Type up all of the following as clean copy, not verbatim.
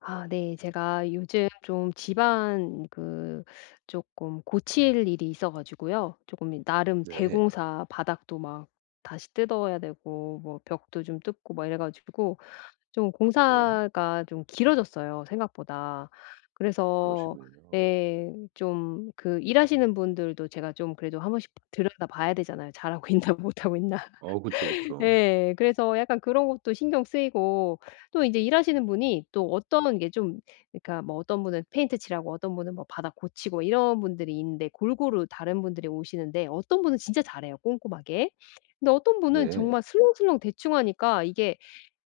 아 네. 제가 요즘 좀 집안 조금 고칠 일이 있어 가지고요. 조금 이 나름 네. 대공사 바닥도 막 다시 뜯어야 되고 뭐 벽도 좀 뜯고 막 이래 가지고 좀 네. 공사가 좀 길어졌어요 생각보다. 그래서 그러시군요. 예 좀 그 일하시는 분들도 제가 좀 그래도 한 번씩 들여다봐야 되잖아요. 잘하고 있나 못하고 있나. 어 그쵸, 그쵸. 예. 그래서 약간 그런 것도 신경 쓰이고 또 인제 일하시는 분이 또 어떤 게 좀 그러니까 뭐 어떤 분은 페인트 칠하고 어떤 분은 뭐 바닥 고치고 이런 분들이 있는데 골고루 다른 분들이 오시는데 어떤 분은 진짜 잘해요 꼼꼼하게. 근데 어떤 분은 네. 정말 슬렁슬렁 대충 하니까 이게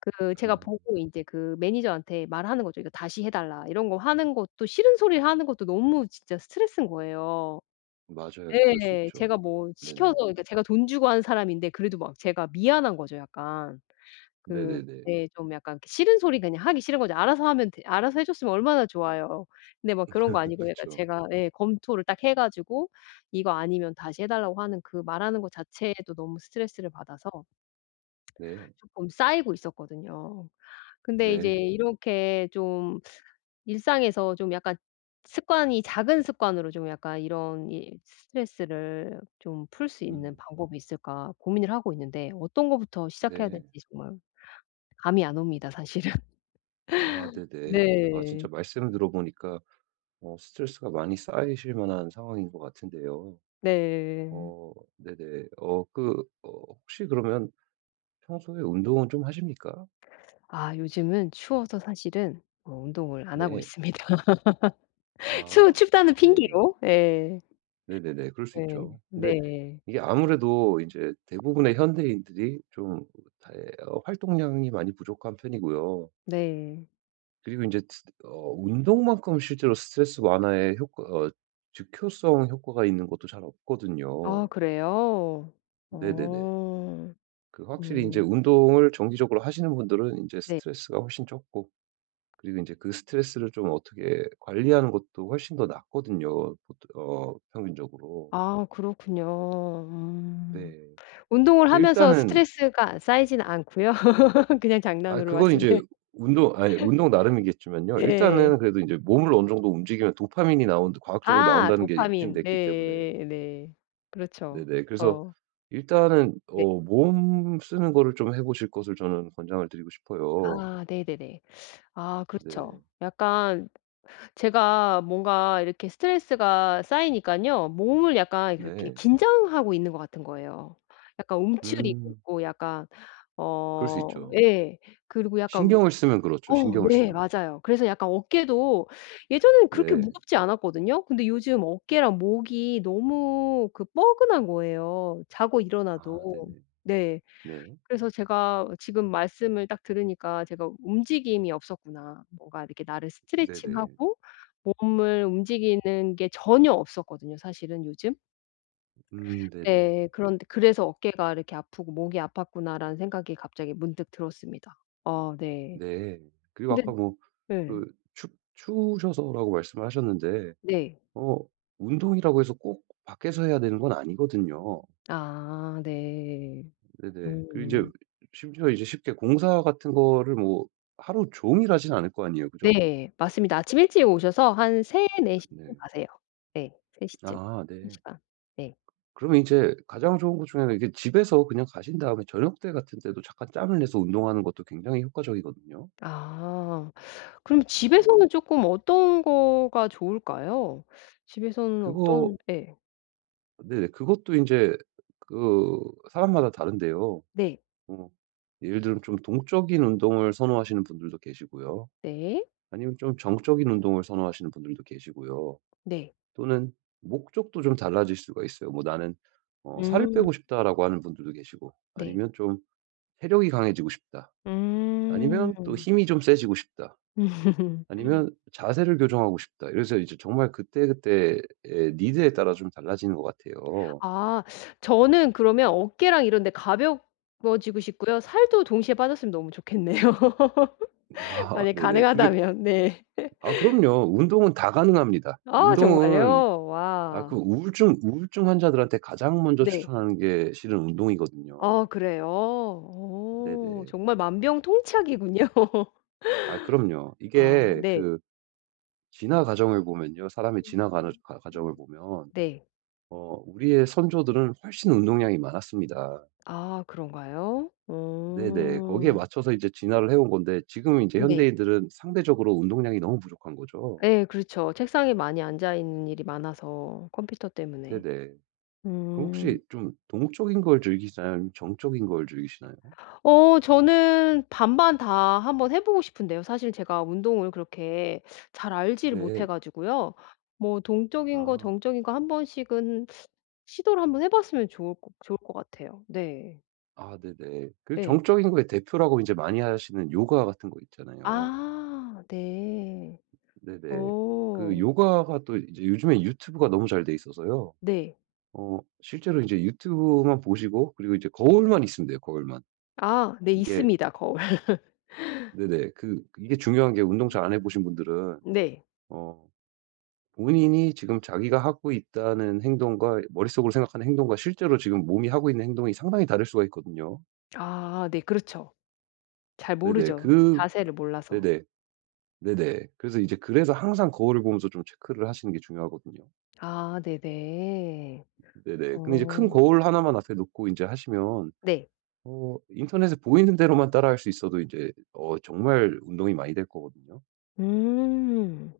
그 제가 음. 보고 인제 그 매니저한테 말하는 거죠. "이거 다시 해 달라." 이런 거 하는 것도 싫은 소리를 하는 것도 너무 진짜 스트레스인 거예요. 맞아요. 그럴 수 예. 있죠. 제가 뭐 시켜서 네네. 그러니까 제가 돈 주고 한 사람인데 그래도 막 제가 미안한 거죠 약간. 그 네네네. 네 좀 약간 그 싫은 소리 그냥 하기 싫은 거죠. 알아서 하면 되 알아서 해 줬으면 얼마나 좋아요. 근데 막 그런 거 아니고 약간 그쵸. 제가 예 검토를 딱 해 가지고 이거 아니면 다시 해 달라고 하는 그 말하는 것 자체에도 너무 스트레스를 받아서 네. 쪼끔 쌓이고 있었거든요. 근데 이제 네. 이렇게 좀 일상에서 좀 약간 습관이 작은 습관으로 좀 약간 이런 이 스트레스를 좀 풀 수 있는 음. 방법이 있을까 고민을 하고 있는데 어떤 거부터 시작해야 네. 될지 정말 감이 안 옵니다 사실은. 아 네네. 아 네. 진짜 말씀 들어보니까 스트레스가 많이 쌓이실 만한 상황인 것 같은데요. 네. 어 네네. 혹시 그러면 평소에 운동은 좀 하십니까? 아 요즘은 추워서 사실은 운동을 안 하고 네. 있습니다. 추 아. 춥다는 네. 핑계로. 네 네네네. 그럴 수 네. 있죠. 근데 네. 이게 아무래도 이제 대부분의 현대인들이 좀다 예, 어 활동량이 많이 부족한 편이고요. 네. 그리고 이제 스 어 운동만큼 실제로 스트레스 완화에 효과 어 즉효성 효과가 있는 것도 잘 아 없거든요. 그래요? 네네네. 어. 그 확실히 이제 그렇군요. 운동을 정기적으로 하시는 분들은 이제 네. 스트레스가 훨씬 적고 그리고 이제 그 스트레스를 좀 어떻게 관리하는 것도 훨씬 더 낫거든요 보통 평균적으로. 아 그렇군요. 음. 네. 운동을 그 하면서 일단은 스트레스가 쌓이진 않고요. 그냥 아 장난으로 그건 이제 말씀드려 운동 아니 운동 나름이겠지만요. 일단은 네. 그래도 이제 몸을 어느 정도 움직이면 도파민이 나온 과학적으로 아 나온다는 게 도파민. 입증됐기 때문에. 네 네. 그렇죠. 네네. 그래서 어 일단은 네. 몸 쓰는 거를 좀 해 보실 것을 저는 권장을 드리고 싶어요. 아 네네네. 아 그렇죠. 네. 약간 제가 뭔가 이렇게 스트레스가 쌓이니깐요. 몸을 약간 그렇게 네. 긴장하고 있는 것 같은 거예요. 약간 움츠리고 음. 있고 약간 그럴 수 어 있죠. 예. 그리고 약간 신경을 쓰면 그렇죠, 어 신경을 네 쓰면. 맞아요. 그래서 약간 어깨도 예전에는 그렇게 네. 무겁지 않았거든요. 근데 요즘 어깨랑 목이 너무 그 뻐근한 거예요, 자고 일어나도. 아 네네. 네. 네. 그래서 제가 지금 말씀을 딱 들으니까 제가 움직임이 없었구나. 뭔가 이렇게 나를 네네. 스트레칭하고 몸을 움직이는 게 전혀 없었거든요, 사실은 요즘. 네네. 예. 그런데 그래서 '어깨가 이렇게 아프고 목이 아팠구나.'라는 생각이 갑자기 문득 들었습니다. 아 네. 네. 그리고 근데 아까 뭐 예. 그 추 추우셔서라고 말씀을 하셨는데 네. 어 운동이라고 해서 꼭 밖에서 해야 되는 건 아니거든요. 아 네. 네네. 그리고 이제 음. 심지어 이제 쉽게 공사 같은 거를 뭐 하루 종일 하진 않을 거 아니에요. 그죠? 네. 맞습니다. 아침 일찍 오셔서 한 3-4 시쯤 네. 가세요. 네. 3 시쯤. 아 3 네. 시간. 네. 그러면 이제 가장 좋은 것 중에는 이게 집에서 그냥 가신 다음에 저녁 때 같은 때도 잠깐 짬을 내서 운동하는 것도 굉장히 효과적이거든요. 아. 그럼 네네. 집에서는 쪼끔 어떤 거가 좋을까요? 집에서는 그거 어떤 예. 네네. 그것도 이제 그 사람마다 다른데요. 네. 어 예를 들면 좀 동적인 운동을 선호하시는 분들도 계시고요. 네. 아니면 좀 정적인 운동을 선호하시는 분들도 계시고요. 네. 또는 목적도 좀 달라질 수가 있어요. 뭐 나는 살을 음. 빼고 싶다라고 하는 분들도 계시고 네. 아니면 좀 체력이 강해지고 싶다. 음. 아니면 또 힘이 좀 세지고 싶다. 아니면 자세를 교정하고 싶다. 이래서 이제 정말 그때그때의 니드에 따라 좀 달라지는 것 같아요. 아. 저는 그러면 어깨랑 이런 데 가벼워지고 싶고요. 살도 동시에 빠졌으면 너무 좋겠네요. 아 만약 네네. 근데 가능하다면 네. 아 그럼요. 운동은 다 가능합니다. 아 운동은 정말요? 아 그 와. 우울증 환자들한테 가장 먼저 네. 추천하는 게 실은 운동이거든요. 아 그래요? 어 네네. 정말 만병통치약이군요. 아 그럼요. 아 이게 네. 그 진화 과정을 보면요. 사람의 진화 과정을 보면 네. 우리의 선조들은 훨씬 운동량이 많았습니다. 아 그런가요? 네네. 거기에 어. 맞춰서 이제 진화를 해온 건데 지금 이제 네. 현대인들은 상대적으로 운동량이 너무 부족한 거죠. 예 그렇죠. 책상에 많이 앉아 있는 일이 많아서 컴퓨터 때문에. 네네. 그럼 음. 혹시 좀 동적인 걸 즐기시나요? 아니면 정적인 걸 즐기시나요? 저는 반반 다 한번 해 보고 싶은데요. 사실 제가 운동을 그렇게 잘 알지를 못해 네. 가지고요. 뭐 동적인 거 아. 정적인 거 한 번씩은 시도를 한번 해 봤으면 좋을 것 같아요. 네. 아 네네. 그 네 정적인 거의 대표라고 이제 많이 하시는 요가 같은 거 있잖아요. 아 네. 네네. 그 오 요가가 또 이제 요즘에 유튜브가 너무 잘돼 있어서요. 네. 실제로 이제 유튜브만 보시고 그리고 이제 거울만 있으면 돼요, 거울만. 아 네 이게 있습니다, 거울. 네네. 그 이게 중요한 게 운동 잘 안 해 보신 분들은 네. 어 본인이 지금 자기가 하고 있다는 행동과 머릿속으로 생각하는 행동과 실제로 지금 몸이 하고 있는 행동이 상당히 다를 수가 있거든요. 아 네 그렇죠. 잘 네네. 모르죠. 그 자세를 몰라서. 네네. 네네. 그래서 이제 그래서 항상 거울을 보면서 좀 체크를 하시는 게 중요하거든요. 아 네네. 네네. 근데 이제 큰 어 거울 하나만 앞에 놓고 이제 하시면 네. 인터넷에 보이는 대로만 따라할 수 있어도 이제 정말 운동이 많이 될 거거든요. 음.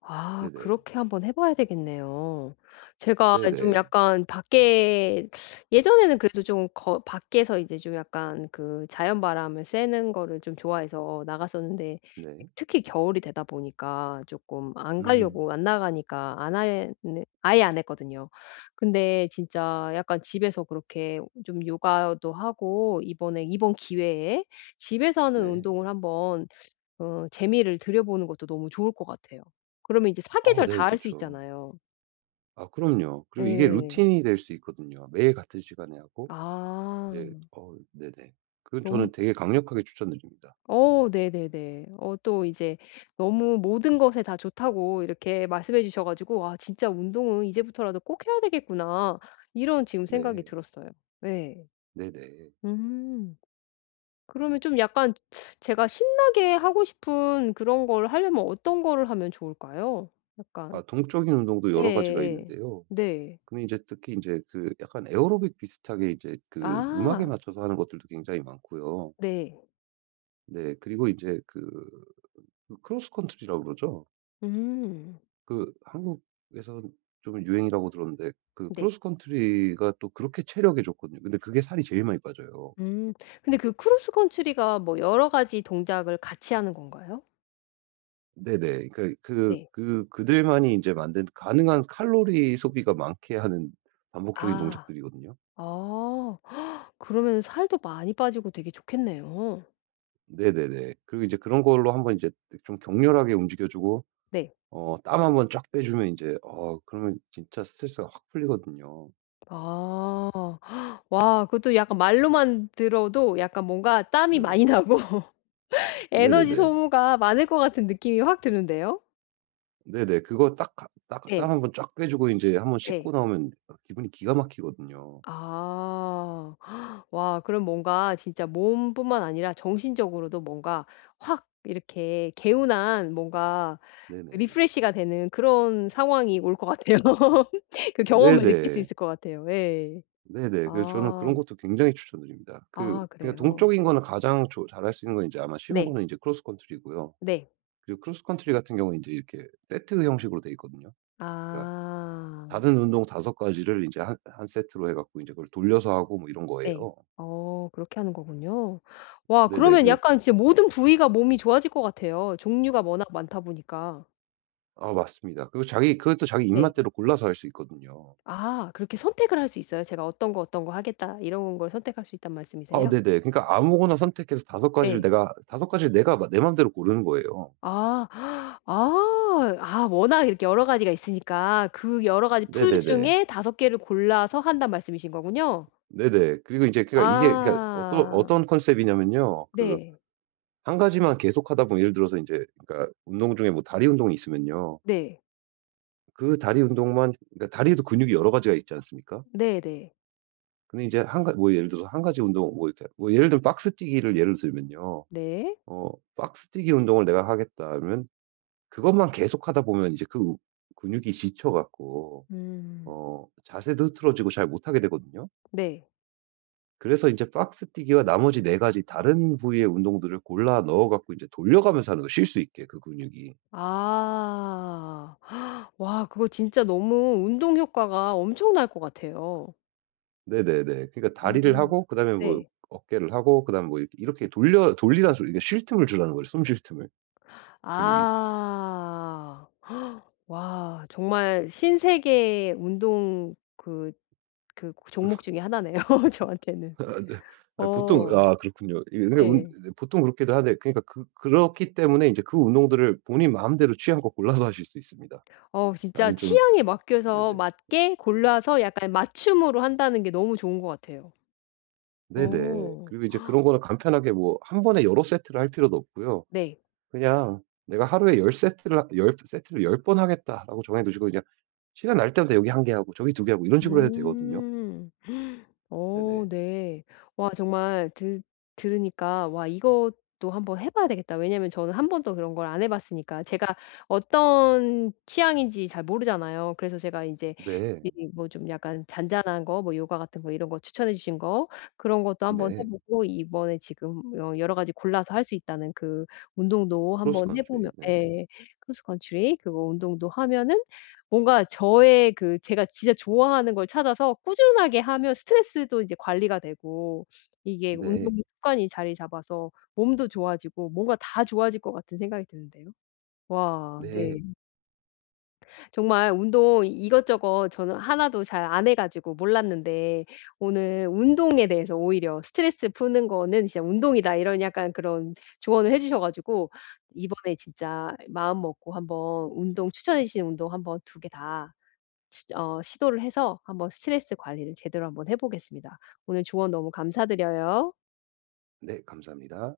아 네네. 그렇게 한번 해 봐야 되겠네요. 제가 좀 네네. 약간 밖에 예전에는 그래도 좀 거 밖에서 이제 좀 약간 그 자연 바람을 쐬는 거를 좀 좋아해서 나갔었는데 네. 특히 겨울이 되다 보니까 조금 안 음. 가려고 안 나가니까 안 하 아예 안 했거든요. 근데 진짜 약간 집에서 그렇게 좀 요가도 하고 이번 기회에 집에서 하는 네. 운동을 한번 어 재미를 들여보는 것도 너무 좋을 것 같아요. 그러면 이제 아 사계절 네. 다 할 수 그쵸. 있잖아요. 아 그럼요. 그리고 이게 예. 루틴이 될 수 있거든요. 매일 같은 시간에 하고 아. 이제 네네. 그건 너무 저는 되게 강력하게 추천드립니다. 어 네네네. 어 또 이제 너무 모든 것에 다 좋다고 이렇게 말씀해 주셔 가지고 '아 진짜 운동은 이제부터라도 꼭 해야 되겠구나.' 이런 지금 생각이 네. 들었어요. 예. 네네. 음. 그러면 좀 약간 제가 신나게 하고 싶은 그런 걸 하려면 어떤 거를 하면 좋을까요? 아 약간 동적인 운동도 여러 가지가 예예예. 있는데요. 네. 근데 이제 특히 이제 그 약간 에어로빅 비슷하게 이제 그 음악에 아. 맞춰서 하는 것들도 굉장히 많고요. 네. 네. 그리고 이제 그 크로스컨트리라고 그러죠? 음. 그 한국에서 좀 유행이라고 들었는데 그 네. 크로스컨트리가 또 그렇게 체력에 좋거든요. 근데 그게 살이 제일 많이 빠져요. 음. 근데 그 크로스 컨트리가 뭐 여러 가지 동작을 같이 하는 건가요? 네네. 그러니까 네. 그들만이 이제 만든 가능한 칼로리 소비가 많게 하는 반복적인 아. 동작들이거든요. 아. 그러면은 살도 많이 빠지고 되게 좋겠네요. 네네네. 그리고 이제 그런 걸로 한번 이제 좀 격렬하게 움직여 주고 네. 땀 한번 쫙 빼 주면 이제 그러면 진짜 스트레스가 확 풀리거든요. 아. 와 그것도 약간 말로만 들어도 약간 뭔가 땀이 네네. 많이 나고 에너지 네네네. 소모가 많을 것 같은 느낌이 확 드는데요. 네네. 그거 딱 가 딱 딱 예. 한 번 쫙 빼 주고 이제 한번 씻고 예. 나오면 아 기분이 기가 막히거든요. 아. 와 그럼 뭔가 진짜 몸뿐만 아니라 정신적으로도 뭔가 확 이렇게 개운한 뭔가 네네. 리프레시가 되는 그런 상황이 올 것 같아요. 그 경험을 느낄 수 네네. 있을 것 같아요. 예. 네네. 그래서 저는 그런 아. 것도 굉장히 추천드립니다. 그 아 그러니까 그래요? 동적인 거는 가장 조 잘할 수 있는 건 이제 아마 쉬운 네. 거는 이제 크로스컨트리고요. 네. 그리고 크로스컨트리 같은 경우는 이제 이렇게 세트 형식으로 돼 있거든요. 그러니까 아. 다른 운동 다섯 가지를 이제한 세트로 해 갖고 이제 그걸 돌려서 하고 뭐 이런 네. 거예요. 어 그렇게 하는 거군요. 와 네네. 그러면 그 약간 진짜 모든 부위가 몸이 좋아질 것 같아요. 종류가 워낙 많다 보니까. 아 맞습니다. 그리고 자기 그것도 자기 네. 입맛대로 골라서 할 수 있거든요. 아 그렇게 선택을 할 수 있어요? 제가 '어떤 거, 어떤 거 하겠다.' 이런 걸 선택할 수 있다는 아 말씀이세요? 네네. 그러니까 아무거나 선택해서 예. 다섯 가지를 내가 마내대로 고르는 거예요. 아. 아. 아 워낙 이렇게 여러 가지가 있으니까 그 여러 가지 풀 네네네. 중에 다섯 개를 골라서 한다는 말씀이신 거군요? 네네. 그리고 이제 그니까 이게 그러니까 어떤 아. 어떤 컨셉이냐면요. 그 네. 한 가지만 계속하다 보면 예를 들어서 이제 그러니까 운동 중에 뭐 다리 운동이 있으면요. 네. 그 다리 운동만 그러니까 다리에도 근육이 여러 가지가 있지 않습니까? 네 네. 근데 이제 한가뭐 예를 들어서 한 가지 운동 뭐 이렇게 뭐 예를 들면 박스뛰기를 예를 들면요. 네. 어 박스뛰기 운동을 내가 하겠다 하면 그것만 계속하다 보면 이제 그 근육이 지쳐 갖고 음. 자세도 흐트러지고 잘 못하게 되거든요. 네. 그래서 이제 박스뛰기와 나머지 네 가지 다른 부위의 운동들을 골라 넣어 갖고 이제 돌려가면서 하는 거예요 쉴 수 있게 그 근육이. 아. 와 그거 진짜 너무 운동 효과가 엄청날 것 같아요. 네네네. 그러니까 다리를 어. 하고 그다음에 뭐 네. 어깨를 하고 그다음에 뭐 이렇게 이렇게 돌려 돌리라는 소리 그러니까 쉴 틈을 주라는 거예요 숨쉴 틈을 근육이. 아. 와 정말 신세계 운동 그 그 종목 중에 하나네요 저한테는. 아 네. 아 보통 어 아 그렇군요. 이게 그러니까 운 네. 네, 보통 그렇게들 하는데 그러니까 그 그렇기 때문에 이제 그 운동들을 본인 마음대로 취향껏 골라서 하실 수 있습니다. 어 진짜 나는 좀 취향에 맡겨서 네네. 맞게 골라서 약간 맞춤으로 한다는 게 너무 좋은 것 같아요. 네네. 오, 그리고 이제 그런 거는 간편하게 뭐 한 번에 여러 세트를 할 필요도 없고요. 네. 그냥 '내가 하루에 열 세트를 10번 하겠다.'라고 정해 두시고 그냥 시간 날 때마다 여기 한 개 하고 저기 두 개 하고 이런 식으로 해도 되거든요. 음. 어 네네. 네. 와 정말 드 들으니까 '와 이것도 한번 해 봐야 되겠다.' 왜냐면 저는 한 번도 그런 걸 안 해 봤으니까. 제가 어떤 취향인지 잘 모르잖아요. 그래서 제가 이제 네. 뭐 좀 약간 잔잔한 거 뭐 요가 같은 거 이런 거 추천해 주신 거 그런 것도 네. 한번 네. 해 보고 이번에 지금 여 여러 가지 골라서 할 수 있다는 그 운동도 크로스 한번 해 컨트리. 보면 네네. 예. 크로스 컨트리 그거 운동도 하면은 뭔가 저의 그 제가 진짜 좋아하는 걸 찾아서 꾸준하게 하면 스트레스도 이제 관리가 되고 이게 네. 네. 운동 습관이 자리 잡아서 몸도 좋아지고 뭔가 다 좋아질 것 같은 생각이 드는데요. 와 네. 네. 음. 정말 운동 이것저것 저는 하나도 잘 안 해 가지고 몰랐는데 오늘 운동에 대해서 오히려 "스트레스 푸는 거는 진짜 운동이다." 이런 약간 그런 조언을 해 주셔 가지고 이번에 진짜 마음 먹고 한번 운동 추천해 주신 운동 한번 두개다 시 어 시도를 해서 한번 스트레스 관리를 제대로 한번 해 보겠습니다. 오늘 조언 너무 감사드려요. 네. 감사합니다.